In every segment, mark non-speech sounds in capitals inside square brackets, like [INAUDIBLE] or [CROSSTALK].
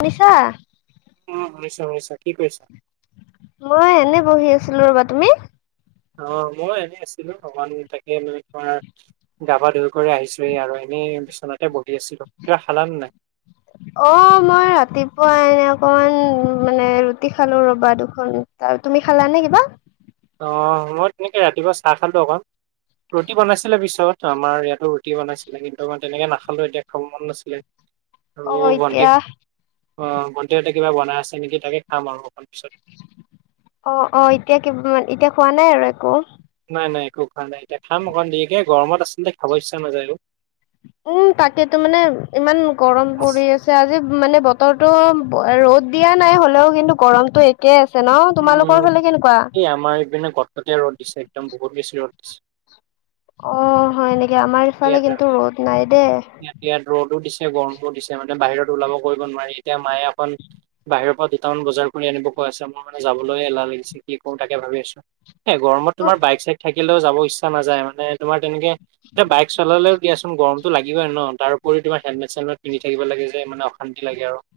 শুনিছা? অ', শুনিছোঁ শুনিছোঁ কি কৰিছা? মই এনে বহি আছিলো ৰ'বা, তুমি? অ মই এনেই আছিলো [UNINTELLIGIBLE] তাকে মানে তোমাৰ গা-পা ধই কৰি আহিছোই আৰু এনেই বিচনাতে বহি আছিলো। কিবা খালা নে নাই? অ মই ৰাতিপুৱা এনে অকমান মানে ৰুটি খালো ৰ'বা দুখন। আৰু তুমি খালা নে কিবা? অ মই তেনেকৈ ৰাতিপুৱা চাহ খালো অকন। ৰুটি বনাইছিলে পিছত আমাৰ ইয়াত ৰুটি বনাইছিলে কিন্তু আই তেনেকে নাখালো এতিয়া খম মন নাছিলে। [INAUDIBLE] আৰু অ' ভণ্টি এতিয়া অ ভণ্টিহঁতে কিবা বনাই আছে নেকি তাকে খাম আৰু অকণ পিছত। অ অ এতিয়া কি মান এতিয়া খোৱা নাই আৰু একো? নাই নাই একো খোৱা নাই, এতিয়া খাম অকণ দেৰীকে গৰত আচলতে খাব ইচ্ছা নাযায় আৰু। উম তাকেতো মানে ইমান গৰম পৰি আছে আজি মানে বতৰ তো ৰ'দ দিয়া নাই হ'লেও কিন্তু গৰমতটো একে আছে ন? উম তোমালোকৰ ফালে কেনেকুৱা? এই আমাৰ এইপিনে কটকটীয়া ৰ'দ দিছে, একদম বহুত বেছি ৰ'দ দিছে। অ হয় নেকি আমাৰ ইফালে ইয়াতে কিন্তু ৰ'দ নাই দেই। ইয়াত ৰ'দো দিছে, গৰমো দিছে, মানে বাহিৰত ওলাব কৰিব নোৱাৰি। এতিয়া মায়ে অকণ বাহিৰৰ পৰা দুটামান বজাৰ কৰি আনিব কৈ আছে, মোৰ মানে যাবলৈ এলাহ লাগিছে কি কৰো তাকে ভাবি আছো। এ গৰমত উম, তোমাৰ বাইক-চাইক থাকিলেও যাব ইচ্ছা নাযায় মানে তোমাৰ তেনেকে এয়া বাইক চলালে দিয়াচোন গৰমত লাগিব আৰু ন তাৰোৰি তোৰ উপৰি হেলমেট-চেলমেট পন্ধি থাকিব লাগে যে মানে অসান্তি লাগে আৰু।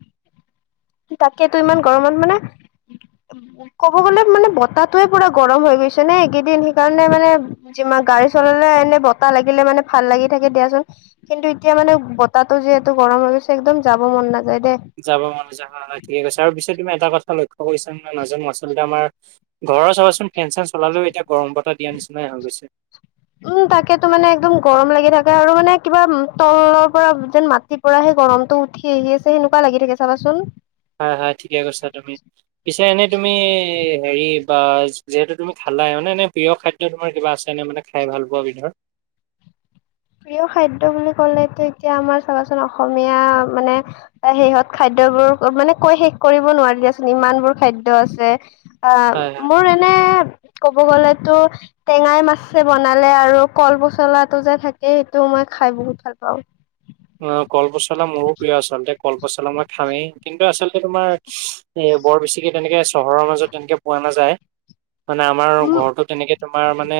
তাকে তো ইমান গৰমত মানে ক'ব গ'লে মানে বতাহাতয়ে পুৰা গৰম হৈ গৈছে নে এইকেইদিন সেইকাৰণে মানে যিমান গাড়ী চলালে এনে বতাহ লাগিলে মানে ভাল লাগি থাকে দিয়াচোন। কিন্তু এতিয়া মানে বতাহো যিহেতু গৰম হৈ গৈছে একদম যাব মন নাযায় দেই। যাব মন যাব ঠিক আছে আৰু পিছত তুমি এটা কথা লক্ষ্য কৰিছা নাজানো আচলতে আমাৰ ঘৰৰ চাবাচোন ফেন-চেন চলালেও এতিয়া গৰম বতাহ দিয়া নিচিনাই হৈ গৈছে। উম তাকেতো মানে একদম গৰম লাগি থাকে আৰু মানে কিবা তলৰ পৰা যেন মাত ৰাতি পৰা সেই গৰমটো উঠি আহি আছে সেনেকুৱা লাগি থাকে চাবাচোন। হয় হয় ঠিকে কৈছা তুমি। পিছে এনেই তুমি হেৰি বা যিহেতু তুমি খালা মানে এনে প্ৰিয় খাদ্য তোমাৰ কিবা আছে নে মানে খাই ভাল পোৱা বিধৰ? প্ৰিয় খাদ্য বুলি ক'লেটো এতিয়া আমাৰ চাবাচোন অসমীয়া মানে সিহঁত খাদ্যবোৰ মানে কৈ শেষ কৰিব নোৱাৰি দিয়াচোন ইমান বোৰ খাদ্য আছে হয় অ হয়। মোৰ এনে ক'ব গ'লেতো টেঙাই মাছে বনালে আৰু কল পচলাটো যে থাকে এইটো মই খাই বহুত ভাল পাওঁ। অ কলপচলা মোৰো প্ৰিয় আচলতে কলপচলা মই খামেই, কিন্তু আচলতে তোমাৰ এ বৰ বেছিকে তেনেকে চহৰৰ মাজত তেনেকে পোৱা নাযায়। মানে আমাৰ উম ঘৰতো তেনেকে তোমাৰ মানে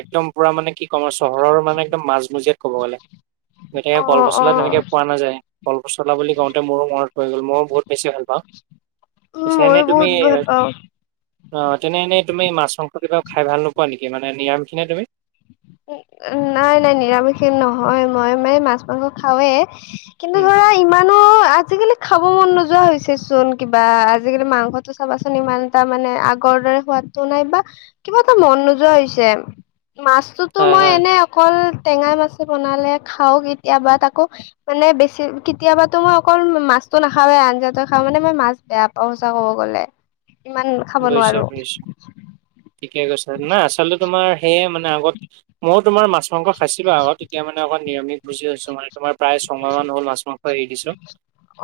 একদম পুৰা মানে কি ক'ম আৰু চহৰৰ মানে একদম মাজমজিয়াত ক'ব গ'লে। অ কল অ পচলা তেনেকে পোৱা নাযায়। কল পচলা বুলি কওঁতে মোৰো মনত পৰি গ'ল মই বহুত বেছি ভাল পাওঁ, উম পিছে এনে ময়ো তুমি বহুত ভাল পাওঁ। অ তেনে এনেই তুমি মাছ মাংস কিবা খাই ভাল নোপোৱা নেকি? মানে নিৰামখিনে তুমি? উ নাই নাই নিৰামিষ নহয়, মই মানে মাছ মাংস খাওৱে উম ইমানো আজিকালি খাব মন নোযোৱা হৈছে চোন কিবা, আজিকালি মাংস তো চাবাচোন ইমান এটা মানে আগৰ দৰে সোৱাদটো নাই বা কিবা এটা মন নোযোৱা হৈছে। মাছটোতো হয়, মই হয়, এনেই অকল টেঙাই মাছে বনালে খাওঁ কেতিয়াবা। তাকো মানে বেছি কেতিয়াবাতো মই অকল মাছটো নাখাওঁৱে আঞ্জাতো খাওঁ। মানে মই মাছ বেয়া পাওঁ সঁচা ক'ব গ'লে। ইমান খাব নোৱাৰো বুজিছোঁ-বুজিছোঁ। ঠিকে কৈছা, না আচলতে তোমাৰ সেয়ে মানে আগত মইও তোমাৰ মাছ, মাংস খাইছিলো আগত। এতিয়া মানে অকমান নিৰামিষ ভুজি হৈছোঁ মানে। তোমাৰ প্ৰায় ছয়মাহ মান হ'ল মাছ, মাংস খোৱা এৰি দিছো।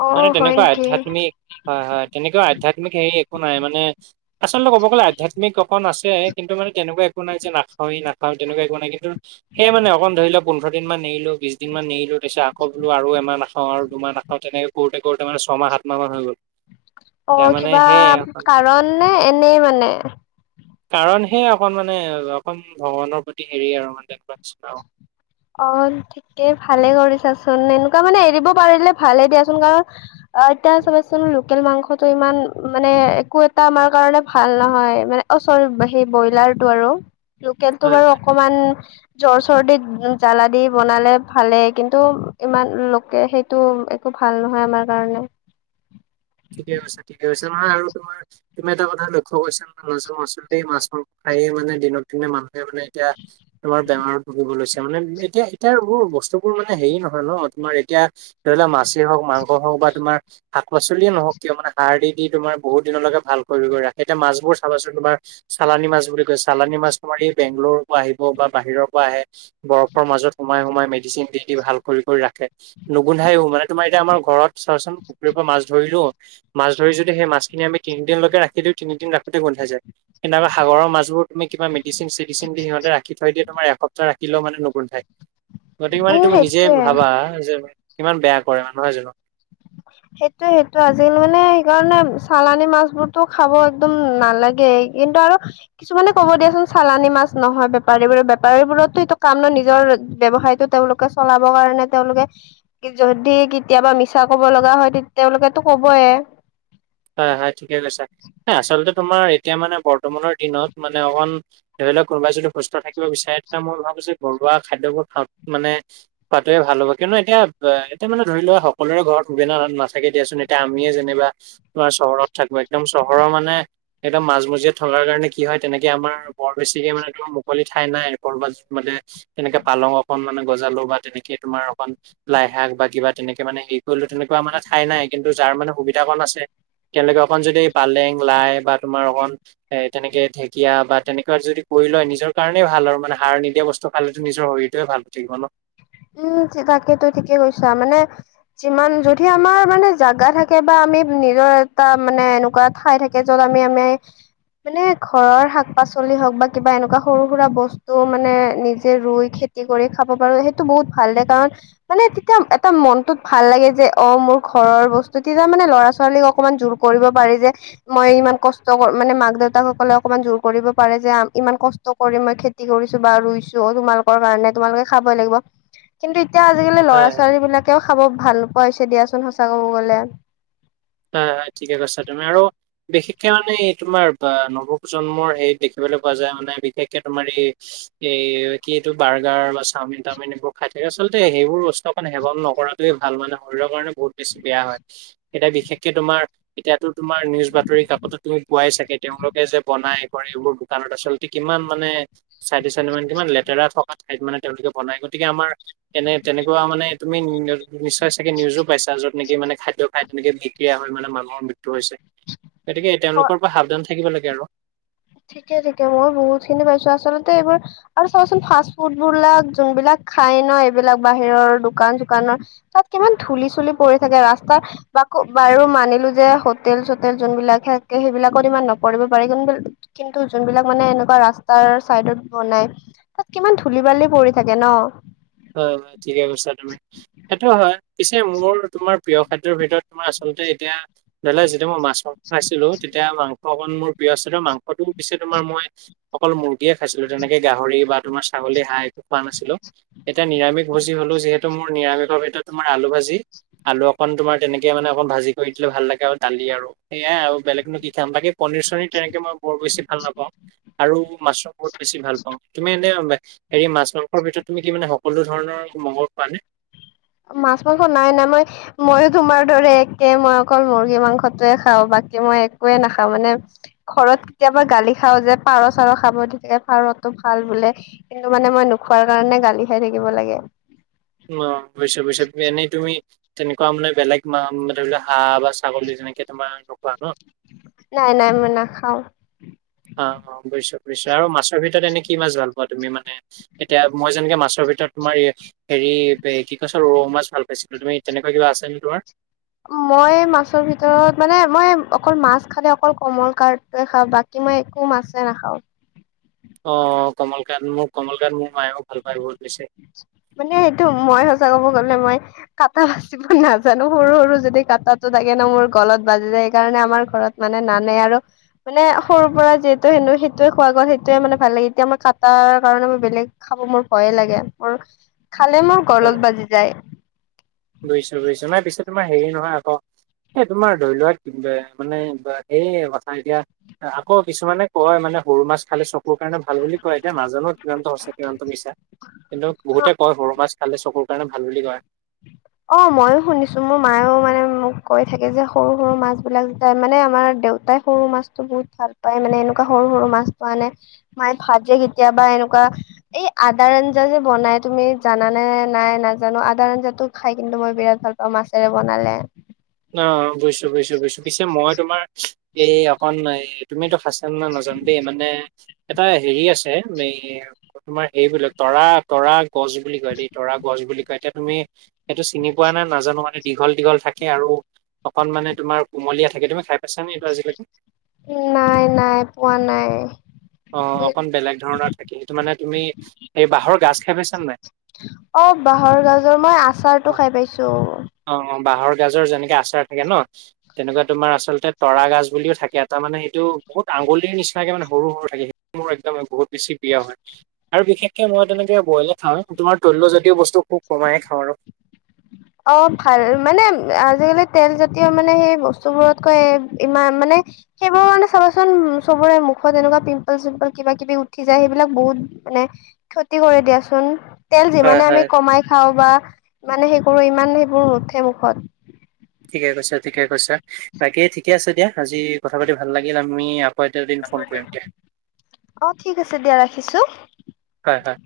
অ মানে হয় তেনেকুৱা নেকি আধ্যাত্মিক হয়-হয়। তেনেকুৱা আধ্যাত্মিক হেৰি একো নাই মানে, আচলতে ক'ব গ'লে আধ্যাত্মিক অকণ আছে। কিন্তু মানে তেনেকুৱা একো নাই যে নাখাওৱেই নাখাওঁ তেনেকুৱা একো নাই। কিন্তু সেয় মানে অকপ ধৰি লোৱা, পোন্ধৰ দিনা মান সেই মানে অকণ ধৰি ল পোন্ধৰ দিন মান এৰিলো, বিছ দিন মান এৰিলো, তাৰপিছত আকৌ বোলো আৰু এমান নাখাওঁ আৰু দুমান নাখাওঁ। তেনেকে কৰোতে-কৰোতে মানে ছয়মাহ, সাতমাহ মান হৈ গ'ল। অ! এতিয়া মানে কিবা সেয়ে অকণ কাৰণ নে এনেই মানে? কাৰণ সেই অকণ মানে অকণ ভগৱানৰ প্ৰতি হেৰি আৰু মানে [UNINTELLIGIBLE] অ! ঠিকেই ভালে কৰিছা চোন। এনেকুৱা মানে এৰিব পাৰিলে ভালে দিয়া চোন কাৰণ আহ এতিয়া চাবা চোন লোকেল মাংসটো ইমান মানে একো এটা আমাৰ কাৰণে ভাল নহয়। মানে অ! চৰি সেই ব্ৰইলাৰটো আৰু। লোকেলটো হয় বাৰু অকমান জ্বৰ, চৰ্দি জ্বালা দি বনালে ভালেই কিন্তু ইমান লোকে সেইটো একো ভাল নহয় আমাৰ কাৰণে। ঠিকে কৈছে, ঠিকে কৈছে। নহয় আৰু তোমাৰ তুমি এটা কথা লক্ষ্য কৰিছা [UNINTELLIGIBLE] মাছ মাচুল মাছ খায়ে মানে দিনত যোনে মানুহে মানে এতিয়া তোমাৰ বেমাৰত ভুগিব লৈছে। মানে এতিয়া-এতিয়া এইবোৰ বস্তুবোৰ মানে হেৰি নহয় ন তোমাৰ এতিয়া সেইবিলাক মাছেই হওঁক, মাংস হওঁক বা তোমাৰ শাক-পাচ লিয়ে নহওঁক কিয় মানে। সাৰ দি-দি তোমাৰ বহুত দিনলৈকে ভাল কৰি-কৰি ৰাখে। এতিয়া মাছবোৰ চাবাচো তোমাৰ চালানি মাছ বুলি কয়। চালানি মাছ তোমাৰ এই বেংগলোৰৰ পৰা আহিব বা বাহিৰৰ পৰা আহে। বৰফৰ মাজত সোমাই-সোমাই মেডিচিন দি-দি ভাল কৰি-কৰি ৰাখে। নোগোন্ধাইও। মানে তোমাৰ এতিয়া আমাৰ ঘৰত চাবা চোন পুখুৰীৰ পৰা মাছ ধৰিলো। মাছ ধৰি যদি সেই মাছখিনি আমি তিনিদিনলৈকে ৰাখি দিওঁ, তিনিদিন ৰাখোতে গোন্ধাই যায়। কিন্তু সাগৰৰ মাছবোৰ কিবা মেডচিন-চেডচিন দি সিহঁতে ৰাখি থৈ দিয়ে, তোমাৰ এপ্তাহ ৰাখিলে মানে নোগোন্ধাই। গতিকে মানে উম তুমি নিজেই সেইটোয়ে ভাবা যে কিমান বেয়া কৰে মানে। নহয় জানো? সেইটোৱে-সেইটোৱে। আজিকালি মানে সেইকাৰণে চালানি মাছবোৰতো খাব একদম নালাগে। কিন্তু আৰু কিছুমানে কব দিয়া চোন চালানী মাছ নহয় বেপাৰীবোৰে। বেপাৰীবোৰেতো এইটো কাম ন নিজৰ ব্যৱসায়তো তেওঁলোক চলাব কাৰণে তেওঁলোকে যদি কেতিয়াবা মিছা ক'ব ল লগা হয় তেওঁলোকেতো ক'বয়ে। হয়-হয় ঠিকে কৈছা। আচলতে তোমাৰ এতিয়া মানে বৰ্তমানৰ দিনত মানে অকন ধৰি লওঁক কোনোবাই যদি সুস্থ থাকিব বিচাৰে, তেতিয়া মই ভাবো যে ঘৰুৱা খাদ্যবোৰ খালে মানে খোৱাটোৱে ভাল হ'ব। কিন্তু এতিয়া-এতিয়া মানে ধৰি লোৱা সকলোৰে ঘৰত সুবিধা ন নাথাকে দিয়া চোন। এতিয়া আমিয়ে যেনিবা তোমাৰ চহৰত থাকো। একদম চহৰৰ মানে একদম মাজমজিয়াত থকাৰ কাৰণে কি হয়, তেনেকে আমাৰ বৰ বেছিকে মানেটো মুকলি ঠাই নাই ক'ৰবাত মানে তেনেকে পালং অকন মানে গজালো বা তেনেকে তোমাৰ অকণ লাই শাক বা কিবা তেনেকে মানে হেৰি কৰিলো, তেনেকুৱা মানে ঠাই নাই। কিন্তু যাৰ মানে সুবিধা কণ আছে কেলে অকণ যদি পালেং, লাই বা তোমাৰ অকণ এ তেনেকে ঢেঁকীয়া বা তেনেকুৱা যদি কৰি লয় নিজৰ কাৰণেই ভাল আৰু মানে সাৰ নিদিয়া বস্তু খালেতো নিজৰ শৰীৰটোৱে ভাল থাকিব ন। উম! তাকেইেতো ঠিকেই কৈছা মানে যিমান যদি আমাৰ মানে জাগা থাকে বা আমি নিজৰ এটা মানে এনেকুৱা ঠাই থাক এ যত আমি আমি মানে ঘৰৰ শাক পাচলি হওঁক, বা কিবা এনেকুৱা সৰু সুৰা বস্তু মানে নিজে ৰুই খে তি, কৰি খাব পাৰো সেইটো বহুত ভাল লাগে কাৰণ মানে তেতিয়া এটা মনটোত ভাল লাগে যে, অ' মোৰ ঘৰৰ বস্তু তেতিয়া মানে ল'ৰা ছোৱালীক অকমান জোৰ কৰিব পাৰি যে মই ইমান কষ্ট কৰি, মানে মাক দেউতাকসকলে অকমান জোৰ কৰিব পাৰে যে ইমান কষ্ট কৰি মই খেতি কৰিছো বা ৰুইছো, তোমালোকৰ কাৰণে তোমালোকে খাবই লাগিব। কিন্তু এতিয়া আজিকালি ল'ৰা হয়। ছোৱালী বিলাকেও খাব ভাল পোৱা হৈছে দিয়াচোন সঁচা কব গ'লে। হয় হয় ঠিক কৈছা, তুমি আৰু বিশেষকে মানে এই তোমাৰ বা নৱপ্ৰজন্মৰ, এই দেখিবলৈ পোৱা যায়, মানে বিশেষকে তোমাৰ এই এ কি এইটো বাৰ্গাৰ বা চাওমিন টাওমিন এইবোৰ খাই থাকে, আচলতে সেইবোৰ বস্তু অকন সেৱন নকৰা টোৱে ভাল মানে শৰীৰৰ কাৰণে বহুত বেছি বেয়া হয়, এতিয়া বিশেষ তোমাৰ, এতিয়াতো তোমাৰ নিউজ বাতৰি কাকততো তুমি পোৱাই চাগে, তেওঁলোকে যে বনাই কৰে এইবোৰ কানত আচলতে কিমান মানে চাইডে চাইডে মানে কিমান লেতেৰা থকা ঠাইত মানে তেওঁলোকে বনাই, গতিকে আমাৰ এনে তেনেকুৱা মানে তুমি নিশ্চয় চাগে নিউজো পাইছা, য'ত নেকি মানে খাদ্য খাই তেনেকে বিক্ৰা হ'য় মানে মানুৰ ম হৈছে, গতিকে তেওঁলোকৰ পৰা সাৱধান থাকিব লাগে আৰু। ঠিকে ঠিকে, মই বহুত খিনি পাইছো আচলতে এইবোৰ আৰু চাবাচোন, ফাষ্ট ফুডবলাক যোনবিলাক খাই ন এইবিলাক বাহিৰৰ দোকান চোকানৰ তাত কিমান ধূলি চুলি পৰি থাকে ৰাস্তাৰ বা বাৰু মানিলো যে, হোটেল চোটেল যোনবিলাক থাকে, সেইবিলাকত ইমান নপৰিব পাৰে কিন্তু কিন্তু যোনবিলাক মানে এনেকুৱা ৰাস্তাৰ চাইডত বনাই। তাত কিমান ধূলি বালি পৰি থাকে ন। হয় হয় ঠিকে কৈছা তুমি, সেইটো হয়, পিছে মোৰ তোমাৰ প্ৰিয় খাদ্যৰ ভিতৰত তোমাৰ আচলতে এতিয়া, ধৰি লোৱা যেতিয়া মই মাছ মাংস খাইছিলো তেতিয়া মাংস অকন মোৰ প্ৰিয় আছিলে, মাংসটোও উ দিছে তোমাৰ মই অকল মুৰ্গীয়ে খাইছিলো, তেনেকে গাহৰি বা তোমাৰ ছাগলী হাঁহ একো খোৱা নাছিলো। এটা নিৰামিষ ভোজি হলো যিহেতু মোৰ নিৰামিষৰ ভিতৰত তোমাৰ আলু ভাজি আলু অকণ তোমাৰ তেনেকে মানে অকণ ভাজি কৰি দিলে ভাল লাগে, আৰু দালি আৰু সেয়াই আৰু বেলেগনো কি খাম বাকি পনীৰ চনীৰ তেনেকে মই বৰ বেছি ভাল নাপাওঁ। আৰু মাছটো বহুত বেছি ভাল পাওঁ, তুমি এনে হেৰি মাছ মাংসৰ ভিতৰত তুমি কি মানে সকলো ধৰণৰ [UNINTELLIGIBLE] খোৱা নে? মাছ মাংস নাই নাই, মই মইো তোমাৰ দৰে একে মই অকল মুৰ্গী মাংসটোৱে খাওঁ, বাকী মই একোৱে নাখাওঁ, মানে ঘৰত কেতিয়াবা গালি খাওঁ যে, পাৰ চাৰ খাব দিে পাৰটো ভাল বোলে কিন্তু মানে মই নোখোৱাৰ কাৰণে গালি খাই থাকিব লাগে। অ', বুইছো বুজিছো, তুমি এনেই তুমি, তেনেকুৱা মানে বেলেগ মা মানে, ধৰি লোৱা হাঁহ বা ছাগলী যেনেকে তোমাৰ নোখোৱা ন? নাই নাই, মই নাখাওঁ। অ', অ', বুজিছো বুজিছো, আৰু মাছৰ ভিতৰত এনে কি মাছ ভাল পোৱা, তুমি মানে এতিয়া মই যেনেকে মাছৰ ভিতৰত তোমাৰ এই হেৰি এ কি কৈছ ৰৌ মাছ ভাল পাইছিলো তুমি তেনেকুৱা কিবা আছে নে তোমাৰ? মই মাছৰ ভিতৰত, মানে মই অকল মাছ খালে অকল কমলৰ্কাপটোয়ে খাঁও বাকি এনে মই একো মাছে নাখাঁও। অ' কমল কাট মোক কমল কাট মোৰ মায়েও ভাল পাই বহুত বেছি। মানে সেইটো মই সঁচা ক'ব গলে মই কাতল নাজানো সৰু সৰু যদি কাটাটো থাকে ন' মোৰ গলত বাজি যায় সেইকাৰণে আমাৰ ঘৰত মানে নানে আৰু মানে সৰুৰ পৰা যিহেতু হেনো সেইটোৱে খোৱা গ'ল সেইটোৱে মানে ভাল লাগে, এতিয়া মই কাটাৰ কাৰণে মই বেলেগ খাব মোৰ ভয়ে লাগে মোৰ, খালে মোৰ গলত বাজি যায়। বুইছোঁ বুইছোঁ, নহয় পিছে তোমাৰ হেৰি নহয় আক এ, তোমাৰ ধৰি লোৱা মানে সেই কথা এতিয়া আকৌ কিছুমানে কয় মানে সৰু মাছ খালে চক কোৰ কাৰণে ভাল বুলি কয়, এতিয়া নাজানো কিৰন্ত সঁচা কিৰন্ত মিছা কিন্তু বহুতে কয় সৰু মাছ খালে চকুৰ কাৰণে ভাল বুলি কয়। অ' মইও শুনিছোঁ, মোৰ মায়ও মানে মোক কৈ থাকে যে সৰু সৰু মাছবিলাক যে মানে আমাৰ দেউতাই সৰু মাছটো বহুত ভাল পায় মানে এনেকুৱা সৰু সৰু মাছটো আনে। মায়ে ভাজে কেতিয়াবা বা এনেকুৱা। এই আদাৰ আঞ্জা যে বনাই তুমি জানানে নাই নাজানো, আদাৰ আঞ্জাত তো খাই কিন্তু মই বিৰাট ভাল পাওঁ মাছেৰে বনালে। অ', অ' বুইছোঁ বুইিছোঁ বুইছোঁ পিছে মই তোমাৰ এই অকন এ তুমি এইটো খাইছানে নাই নাজানো দেই, মানে এটা হেৰি আছে তোমাৰ হেৰিবিলাক তৰা তৰা গছ বুলি কয় দেই, তৰা গছ বুলি কয় তেতি তুমি এইটো চিনি পোৱা নাই নাজানো মানে দীঘল দীঘল থাকে আৰু অকণ মানে তোম কোমলীয়া থাকে, তুমি খাই পাইছানে এইটো আজিলৈকে? নাই নাই, পোৱা নাই। অ' অকন বেলেগ ধৰণৰ থাকে। সেইটো মানে তুমি এই বাঁহৰ গছ খাই পাইছানে নাই? অ' বাহৰ গাজৰ, মই অ', আচাৰটো খাই পাইছোঁ। অ' বাঁহৰ গাজৰ যেনেকে আচাৰ থাকে ন' তেনেকুৱা তোমাৰ আচলতে তৰা গাছ বুলিও থাকে এটা মানে, এইটো বহুত আঙুলিৰ নিচিনাকে মানে সৰু সৰু থাকে সেই মোৰ একদম বহুত বেছি প্ৰিয় হয়। আৰু বিশেষকে মই তেনেকে বইলে খাওঁ, তোমাৰ তৈল্য জাতীয় বস্তু খুব কমাই খাওঁ আৰু। অ' ভাল মানে আজিকালি তেল জাতীয় মানে সেই বস্তুবোৰতকৈ এ-ইমান মানে সেইবোৰ মানে চাবাচোন চবৰে মুখত এনেকুৱা পিম্পল চিম্পল কিবা কিবি উঠি যায় সেইবিলাক বহুত মানে ক্ষতি কৰে দিয়াচোন। তেল হয় যিমানে আমি হয় কমাই খাওঁ বা ইমানে সেই কৰোঁ ইমান সেইবোৰ নুঠে মুখত। ঠিকে কৈছা, ঠিকে কৈছা। বাকী ঠিকে আছে দিয়া, আজি কথা পাতি ভাল লাগিল, আমি এটা দিন ফোন কৰিম দিয়া অ' ঠিক আছে দিয়া, ৰাখিছোঁ। হয় হয়।